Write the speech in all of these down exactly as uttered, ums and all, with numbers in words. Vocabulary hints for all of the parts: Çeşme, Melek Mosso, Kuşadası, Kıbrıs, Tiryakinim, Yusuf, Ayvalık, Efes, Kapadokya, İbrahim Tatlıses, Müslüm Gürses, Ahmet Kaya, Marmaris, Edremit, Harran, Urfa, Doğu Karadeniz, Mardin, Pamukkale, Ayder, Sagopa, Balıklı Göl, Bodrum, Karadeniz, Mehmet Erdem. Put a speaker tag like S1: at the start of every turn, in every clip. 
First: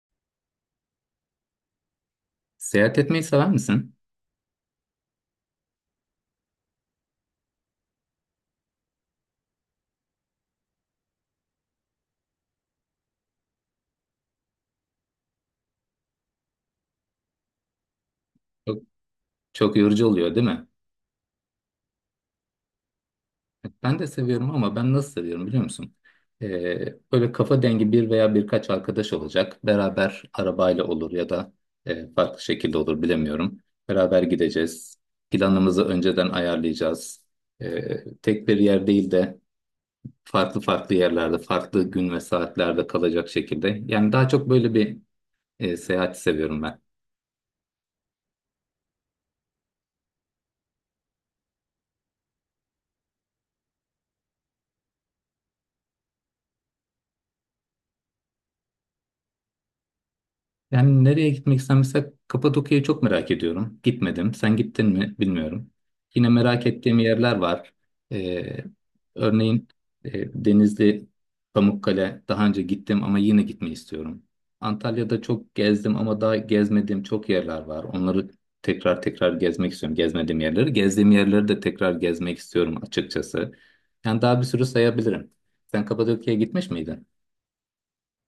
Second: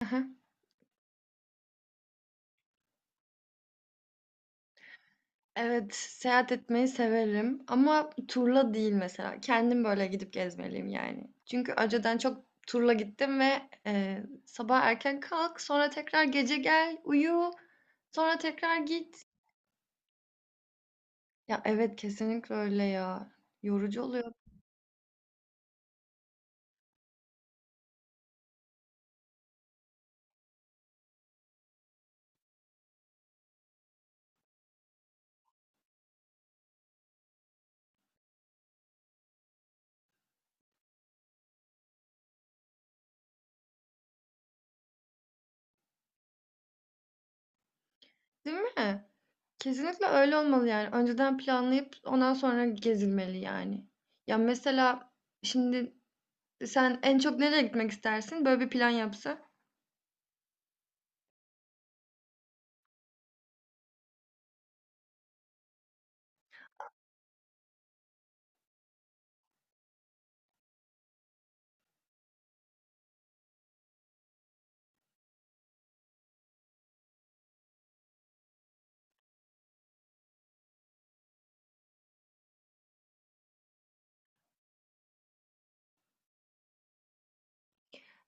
S1: Heh,
S2: Seyahat etmeyi sever misin?
S1: Evet, seyahat etmeyi severim ama turla değil mesela. Kendim böyle gidip gezmeliyim yani. Çünkü önceden çok turla gittim ve e, sabah erken kalk, sonra tekrar gece gel, uyu, sonra tekrar
S2: Çok,
S1: git.
S2: çok yorucu oluyor değil mi?
S1: Ya evet kesinlikle öyle ya.
S2: Ben
S1: Yorucu
S2: de
S1: oluyor,
S2: seviyorum ama ben nasıl seviyorum biliyor musun? Ee, böyle kafa dengi bir veya birkaç arkadaş olacak. Beraber arabayla olur ya da e, farklı şekilde olur bilemiyorum. Beraber gideceğiz. Planımızı önceden ayarlayacağız. Ee, tek bir yer değil de farklı farklı yerlerde, farklı gün ve saatlerde kalacak şekilde. Yani daha çok böyle bir e, seyahati seviyorum ben.
S1: değil mi? Kesinlikle öyle olmalı yani. Önceden planlayıp ondan sonra gezilmeli yani. Ya mesela şimdi sen en çok nereye gitmek istersin? Böyle bir plan yapsa.
S2: Yani nereye gitmek istersen mesela Kapadokya'yı çok merak ediyorum. Gitmedim. Sen gittin mi bilmiyorum. Yine merak ettiğim yerler var. Ee, Örneğin e, Denizli, Pamukkale daha önce gittim ama yine gitmeyi istiyorum. Antalya'da çok gezdim ama daha gezmediğim çok yerler var. Onları tekrar tekrar gezmek istiyorum. Gezmediğim yerleri. Gezdiğim yerleri de tekrar gezmek istiyorum açıkçası. Yani daha bir sürü sayabilirim. Sen Kapadokya'ya gitmiş miydin?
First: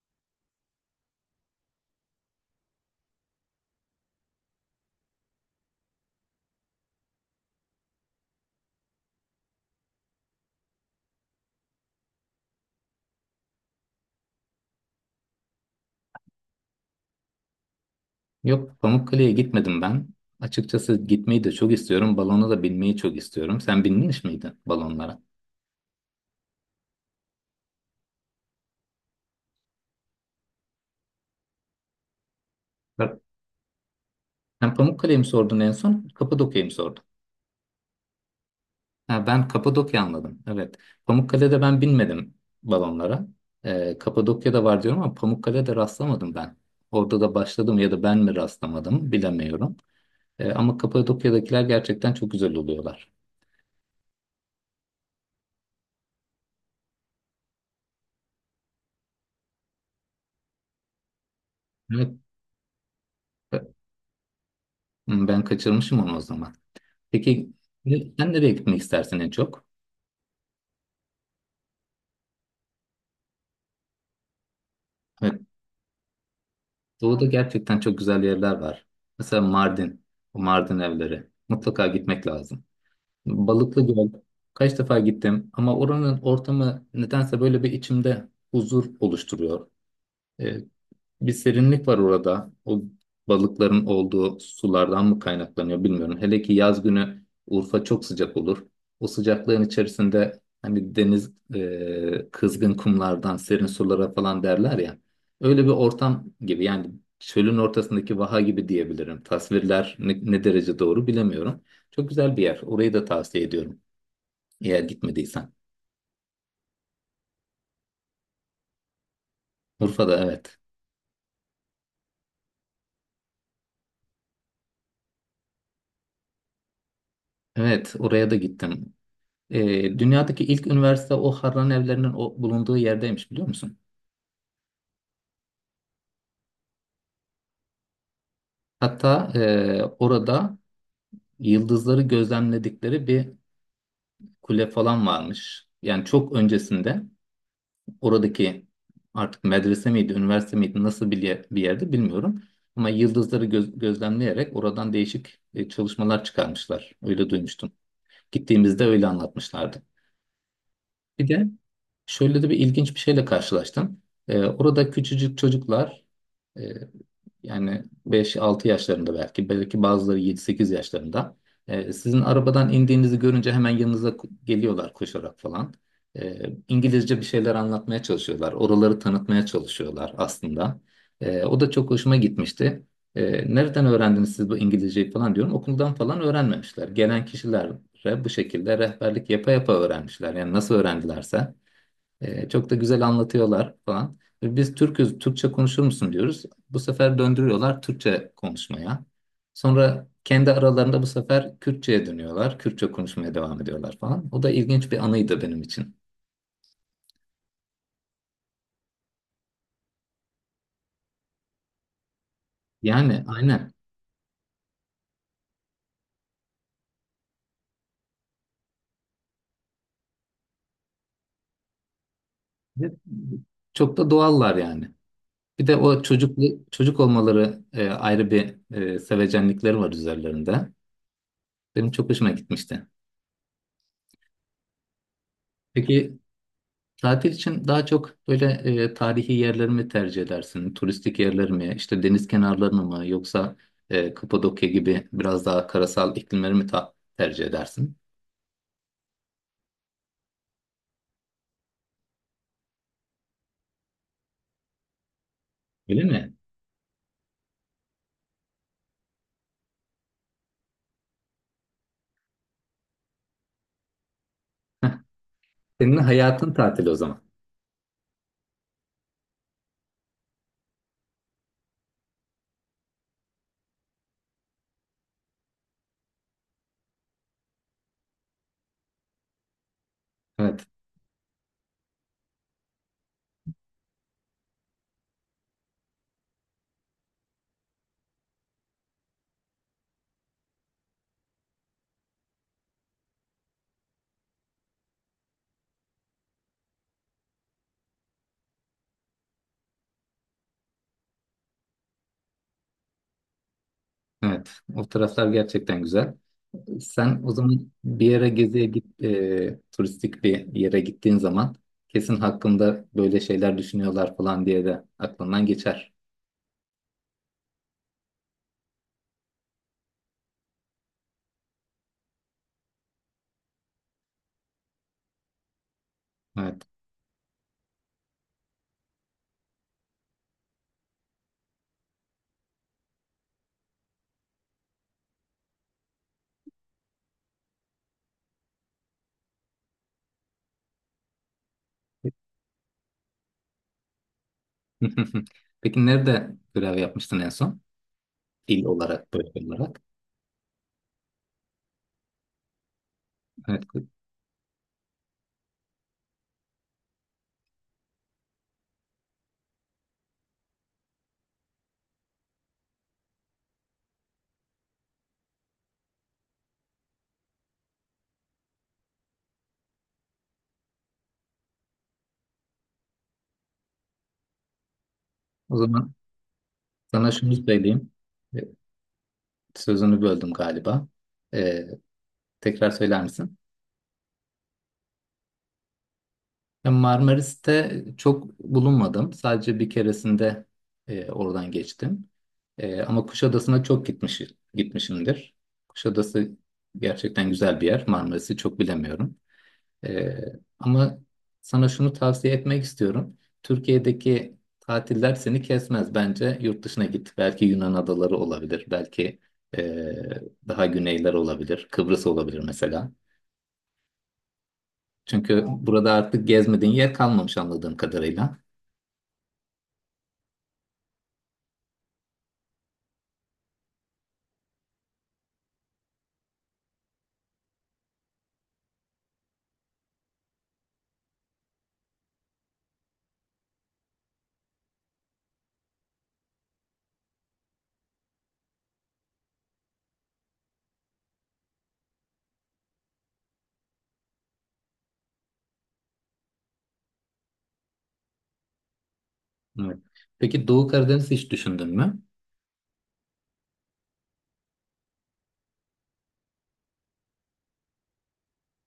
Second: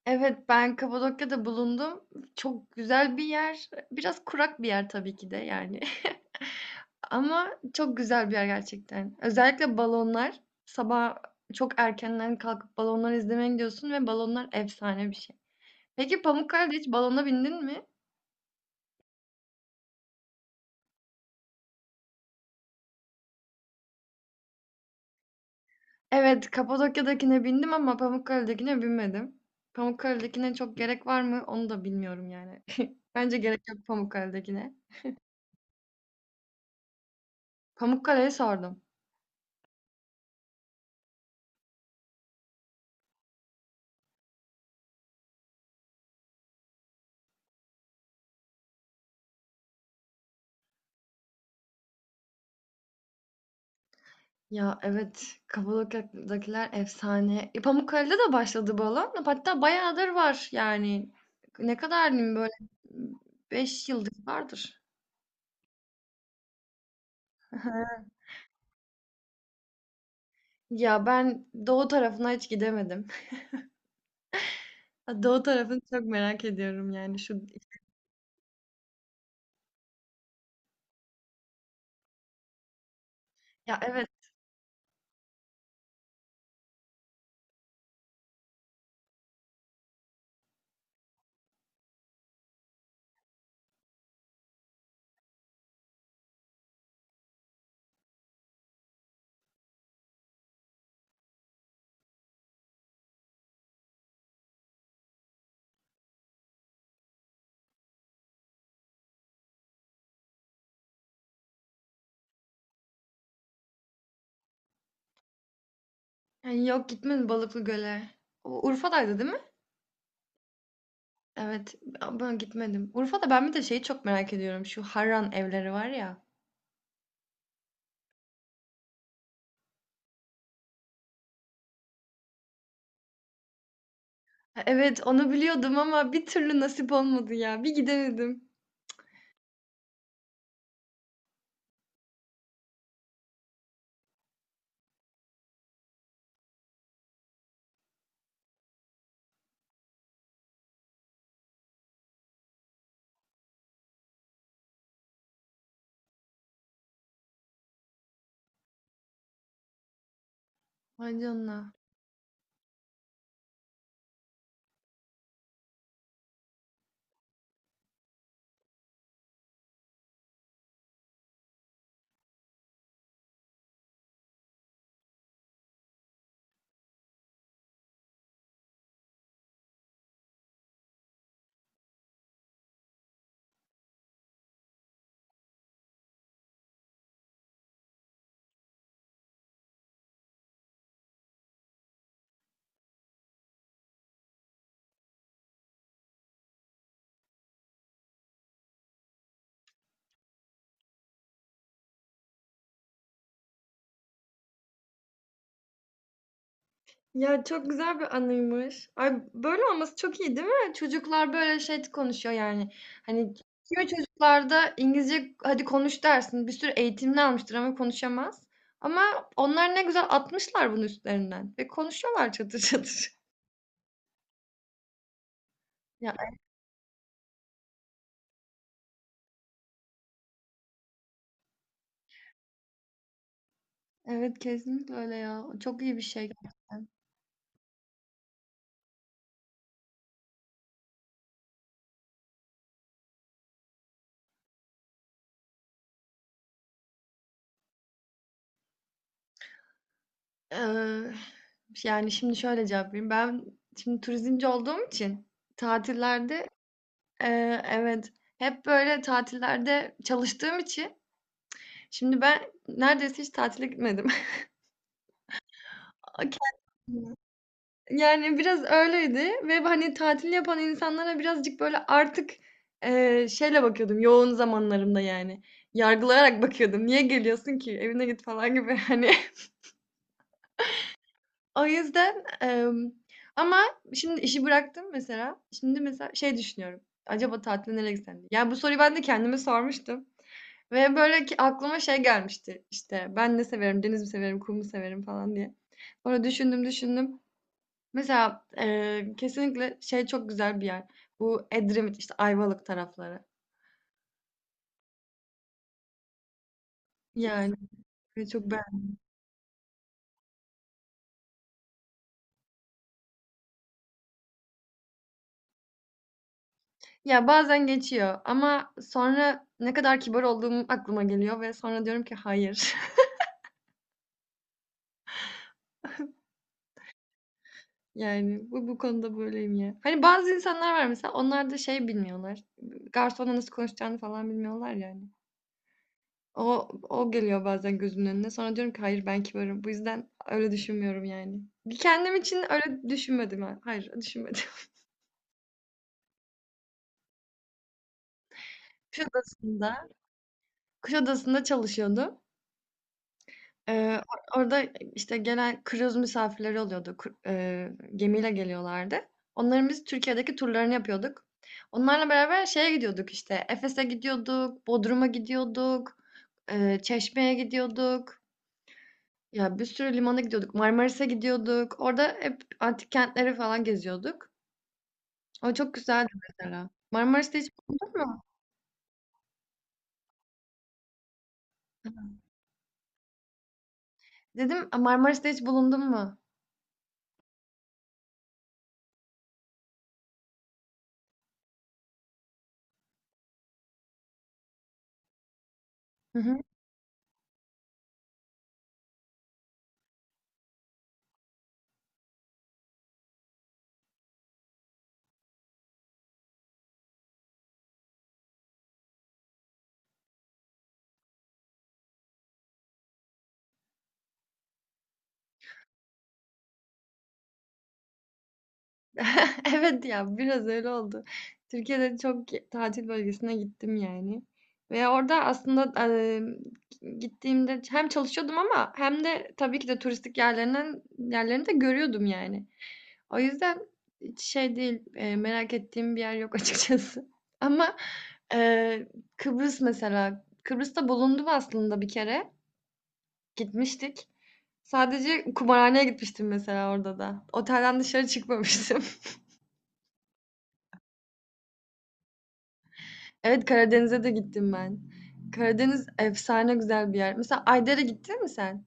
S1: Evet, ben Kapadokya'da bulundum. Çok güzel bir yer. Biraz kurak bir yer tabii ki de yani. Ama çok güzel bir yer gerçekten. Özellikle balonlar. Sabah çok erkenden kalkıp balonları izlemeye gidiyorsun ve balonlar efsane bir şey. Peki Pamukkale'de hiç balona bindin mi?
S2: Yok, Pamukkale'ye gitmedim ben. Açıkçası gitmeyi de çok istiyorum. Balona da binmeyi çok istiyorum. Sen binmiş miydin balonlara?
S1: Evet, Kapadokya'dakine bindim ama Pamukkale'dekine binmedim. Pamukkale'dekine çok gerek var mı? Onu da bilmiyorum yani.
S2: Bak,
S1: Bence gerek yok
S2: sen
S1: Pamukkale'dekine.
S2: Pamukkale'yi mi sordun en son? Kapadokya'yı mı sordun?
S1: Pamukkale'ye sordum.
S2: Ha, ben Kapadokya anladım. Evet. Pamukkale'de ben binmedim balonlara. Ee, Kapadokya'da var diyorum ama Pamukkale'de rastlamadım ben. Orada da başladım ya da ben mi rastlamadım bilemiyorum. Ee, ama Kapadokya'dakiler gerçekten çok güzel oluyorlar.
S1: Ya evet, Kapadokya'dakiler efsane. E, Pamukkale'de de başladı bu alan. Hatta bayağıdır var yani. Ne
S2: Evet.
S1: kadar diyeyim böyle beş yıldır vardır.
S2: Ben kaçırmışım onu o zaman. Peki sen nereye gitmek istersin en çok?
S1: Ya ben doğu tarafına hiç gidemedim.
S2: Ee,
S1: Doğu tarafını çok merak ediyorum yani
S2: Doğu'da
S1: şu.
S2: gerçekten çok güzel yerler var. Mesela Mardin, o Mardin evleri. Mutlaka gitmek lazım.
S1: Ya
S2: Balıklı Göl,
S1: evet.
S2: kaç defa gittim ama oranın ortamı nedense böyle bir içimde huzur oluşturuyor. Ee, Bir serinlik var orada. O balıkların olduğu sulardan mı kaynaklanıyor bilmiyorum. Hele ki yaz günü Urfa çok sıcak olur. O sıcaklığın içerisinde hani deniz e, kızgın kumlardan serin sulara falan derler ya. Öyle bir ortam gibi yani çölün ortasındaki vaha gibi diyebilirim. Tasvirler ne, ne derece doğru bilemiyorum. Çok güzel bir yer. Orayı da tavsiye ediyorum. Eğer gitmediysen.
S1: Yani yok gitmedim Balıklı Göl'e. O Urfa'daydı değil mi?
S2: Urfa'da, evet.
S1: Evet. a- Ben gitmedim. Urfa'da ben bir de şeyi çok merak ediyorum. Şu Harran evleri var ya.
S2: Evet, oraya da gittim. E, dünyadaki ilk üniversite o Harran evlerinin o, bulunduğu yerdeymiş biliyor musun?
S1: Evet onu biliyordum ama bir türlü nasip olmadı ya. Bir gidemedim.
S2: Hatta e, orada yıldızları gözlemledikleri bir kule falan varmış. Yani çok öncesinde oradaki artık medrese miydi, üniversite miydi, nasıl bir, yer- bir yerde bilmiyorum. Ama yıldızları göz- gözlemleyerek oradan değişik e, çalışmalar çıkarmışlar. Öyle duymuştum. Gittiğimizde öyle anlatmışlardı.
S1: Vay
S2: Bir de
S1: canına.
S2: şöyle de bir ilginç bir şeyle karşılaştım. Ee, orada küçücük çocuklar e, yani beş altı yaşlarında belki belki bazıları yedi sekiz yaşlarında, e, sizin arabadan indiğinizi görünce hemen yanınıza ku- geliyorlar koşarak falan. E, İngilizce bir şeyler anlatmaya çalışıyorlar. Oraları tanıtmaya çalışıyorlar aslında. E, o da çok hoşuma gitmişti. E, nereden öğrendiniz siz bu İngilizceyi falan diyorum. Okuldan falan öğrenmemişler. Gelen kişilere bu şekilde rehberlik yapa yapa öğrenmişler. Yani nasıl öğrendilerse. E, çok da güzel anlatıyorlar falan. Ve biz Türk'üz, Türkçe konuşur musun diyoruz. Bu sefer döndürüyorlar Türkçe konuşmaya. Sonra kendi aralarında bu sefer Kürtçe'ye dönüyorlar. Kürtçe konuşmaya devam ediyorlar falan. O da ilginç bir anıydı benim için.
S1: Ya çok güzel bir anıymış. Ay böyle olması çok iyi değil mi? Çocuklar böyle şey konuşuyor yani.
S2: Yani
S1: Hani
S2: aynen.
S1: kimi çocuklarda İngilizce hadi konuş dersin. Bir sürü eğitimini almıştır ama konuşamaz. Ama onlar ne güzel atmışlar bunun üstlerinden. Ve konuşuyorlar çatır
S2: Ve
S1: çatır.
S2: Çok da doğallar yani. Bir de o
S1: Ya
S2: çocuk çocuk olmaları, e, ayrı bir e, sevecenlikleri var üzerlerinde. Benim çok hoşuma gitmişti.
S1: evet kesinlikle öyle ya. Çok iyi bir
S2: Peki,
S1: şey.
S2: tatil için daha çok böyle e, tarihi yerleri mi tercih edersin? Turistik yerleri mi? İşte deniz kenarlarını mı? Yoksa e, Kapadokya gibi biraz daha karasal iklimleri mi ta- tercih edersin?
S1: Ee, yani şimdi şöyle cevap vereyim. Ben şimdi turizmci olduğum için
S2: Öyle mi?
S1: tatillerde e, evet hep böyle tatillerde çalıştığım için şimdi ben neredeyse hiç tatile gitmedim.
S2: Heh, senin hayatın tatil o
S1: Kendim-
S2: zaman.
S1: Yani biraz öyleydi ve hani tatil yapan insanlara birazcık böyle artık eee, şeyle bakıyordum yoğun zamanlarımda yani. Yargılayarak bakıyordum. Niye geliyorsun ki? Evine git falan gibi, hani.
S2: Evet,
S1: O yüzden em, ama şimdi işi bıraktım mesela. Şimdi mesela şey düşünüyorum. Acaba tatile nereye gitsem diye. Yani bu soruyu ben de kendime sormuştum. Ve böyle ki aklıma şey gelmişti işte, ben ne severim, deniz mi severim, kum mu severim falan diye. Sonra düşündüm düşündüm. Mesela eee, kesinlikle şey çok güzel bir yer. Bu Edremit işte, Ayvalık tarafları.
S2: evet. O taraflar gerçekten güzel. Sen o
S1: Yani
S2: zaman bir
S1: ve
S2: yere
S1: çok
S2: geziye
S1: ben.
S2: git, e, turistik bir yere gittiğin zaman kesin hakkında böyle şeyler düşünüyorlar falan diye de aklından geçer.
S1: Ya bazen geçiyor ama sonra ne kadar kibar olduğum aklıma geliyor ve sonra diyorum ki hayır.
S2: Evet.
S1: Yani bu, bu konuda böyleyim ya. Hani bazı insanlar var mesela, onlar da şey bilmiyorlar. Garsonla nasıl konuşacağını falan bilmiyorlar yani. O o geliyor bazen gözümün önüne. Sonra diyorum ki hayır, ben kibarım. Bu yüzden öyle düşünmüyorum yani. Kendim için öyle düşünmedim. ha- Hayır düşünmedim.
S2: Peki nerede görev yapmıştın en son? Dil olarak, bölge olarak.
S1: Kuşadası'nda, Kuşadası'nda çalışıyordum.
S2: Evet.
S1: Ee, or- orada işte genel kruz misafirleri oluyordu. Kur- e, gemiyle geliyorlardı. Onların biz Türkiye'deki turlarını yapıyorduk. Onlarla beraber şeye gidiyorduk işte. Efes'e gidiyorduk, Bodrum'a gidiyorduk, e, Çeşme'ye gidiyorduk. Ya, bir sürü limana gidiyorduk. Marmaris'e gidiyorduk. Orada hep antik kentleri falan geziyorduk. O
S2: O
S1: çok
S2: zaman
S1: güzeldi mesela.
S2: sana şunu
S1: Marmaris'te hiç
S2: söyleyeyim.
S1: bulundun mu?
S2: Evet, sözünü böldüm galiba. Ee, Tekrar söyler misin?
S1: Dedim, "A, Marmaris'te hiç bulundun mu?"
S2: Ya Marmaris'te çok bulunmadım. Sadece bir keresinde e, oradan geçtim. E, ama Kuşadası'na çok gitmiş, gitmişimdir.
S1: Hı
S2: Kuşadası
S1: hı.
S2: gerçekten güzel bir yer. Marmaris'i çok bilemiyorum. Ee, Ama sana şunu tavsiye etmek istiyorum. Türkiye'deki tatiller seni kesmez. Bence yurt dışına git. Belki Yunan adaları olabilir. Belki ee, daha güneyler olabilir. Kıbrıs olabilir mesela. Çünkü burada artık gezmediğin yer kalmamış anladığım kadarıyla.
S1: Evet ya, biraz öyle oldu. Türkiye'de çok tatil bölgesine gittim yani ve orada aslında, emm, gittiğimde hem çalışıyordum ama hem de tabii ki de turistik yerlerinden yerlerini de görüyordum yani. O yüzden hiç şey değil, eee, merak ettiğim bir yer yok, açıkçası. Ama, eee, Kıbrıs mesela, Kıbrıs'ta bulundum aslında bir kere, gitmiştik. Sadece kumarhaneye gitmiştim mesela orada da. Otelden dışarı çıkmamıştım.
S2: Evet. Peki Doğu Karadeniz hiç düşündün mü?
S1: Evet, Karadeniz'e de gittim ben. Karadeniz efsane güzel bir yer. Mesela Ayder'e gittin mi sen?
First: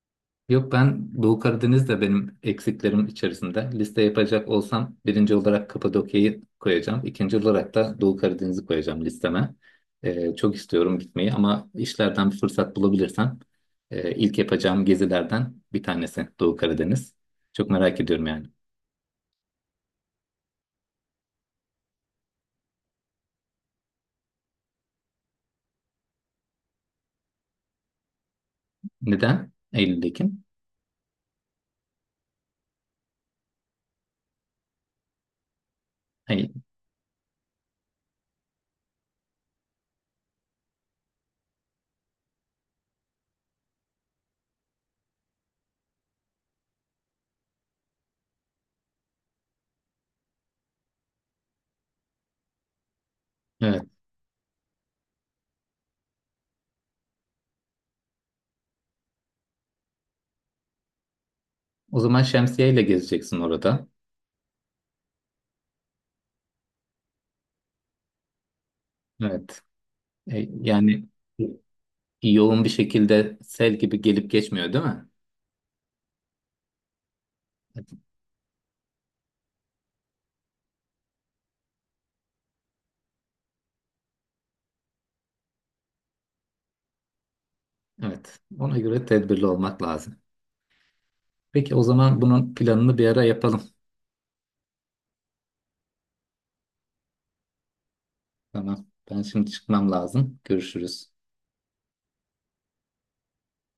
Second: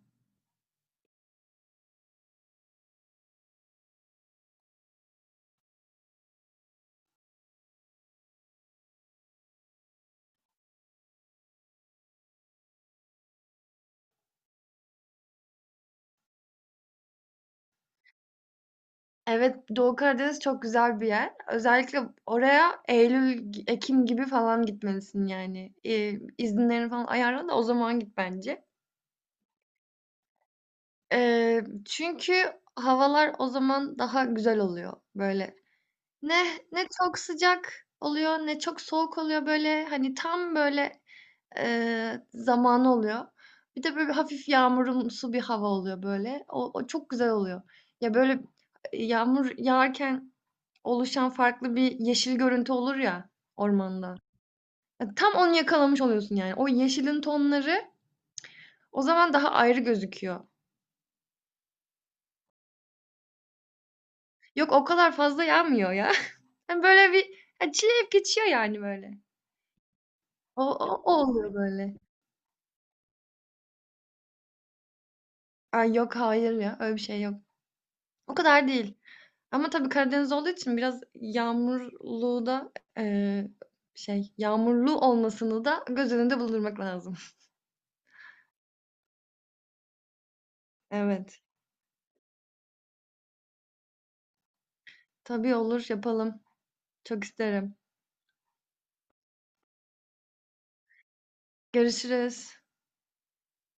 S2: Yok, ben Doğu Karadeniz de benim eksiklerim içerisinde. Liste yapacak olsam birinci olarak Kapadokya'yı koyacağım. İkinci olarak da Doğu Karadeniz'i koyacağım listeme. Ee, çok istiyorum gitmeyi ama işlerden bir fırsat bulabilirsem e, ilk yapacağım gezilerden bir tanesi Doğu Karadeniz. Çok merak ediyorum yani.
S1: Evet, Doğu Karadeniz çok güzel bir yer. Özellikle oraya Eylül, Ekim gibi falan gitmelisin yani. Ee, izinlerini falan ayarla da o zaman git bence.
S2: Neden? Eylül, Ekim.
S1: Ee, çünkü havalar o zaman daha güzel oluyor böyle. Ne
S2: Hayır.
S1: ne çok sıcak oluyor ne çok soğuk oluyor, böyle hani tam böyle Eee, zamanı oluyor. Bir de böyle hafif yağmurumsu bir hava oluyor böyle. O, o çok güzel oluyor. Ya böyle e, yağmur yağarken oluşan farklı bir yeşil görüntü olur ya,
S2: Evet.
S1: ormanda. Ya tam onu yakalamış oluyorsun yani. O yeşilin tonları o zaman daha ayrı gözüküyor.
S2: O zaman şemsiye ile gezeceksin orada.
S1: Yok o kadar fazla yağmıyor ya. Yani böyle bir, ya çileyip geçiyor yani böyle.
S2: Evet. E,
S1: O, o,
S2: yani
S1: o oluyor böyle.
S2: yoğun bir şekilde sel gibi gelip geçmiyor değil mi?
S1: Ay yok, hayır ya, öyle bir şey yok. O kadar değil. Ama tabii Karadeniz olduğu için biraz yağmurlu da, eee, şey, yağmurlu olmasını da göz önünde bulundurmak lazım.
S2: Evet. Ona göre tedbirli olmak lazım.
S1: Evet.
S2: Peki o zaman bunun planını bir ara yapalım.
S1: Tabii olur, yapalım. Çok isterim.
S2: Tamam. Ben şimdi çıkmam lazım. Görüşürüz.
S1: Görüşürüz.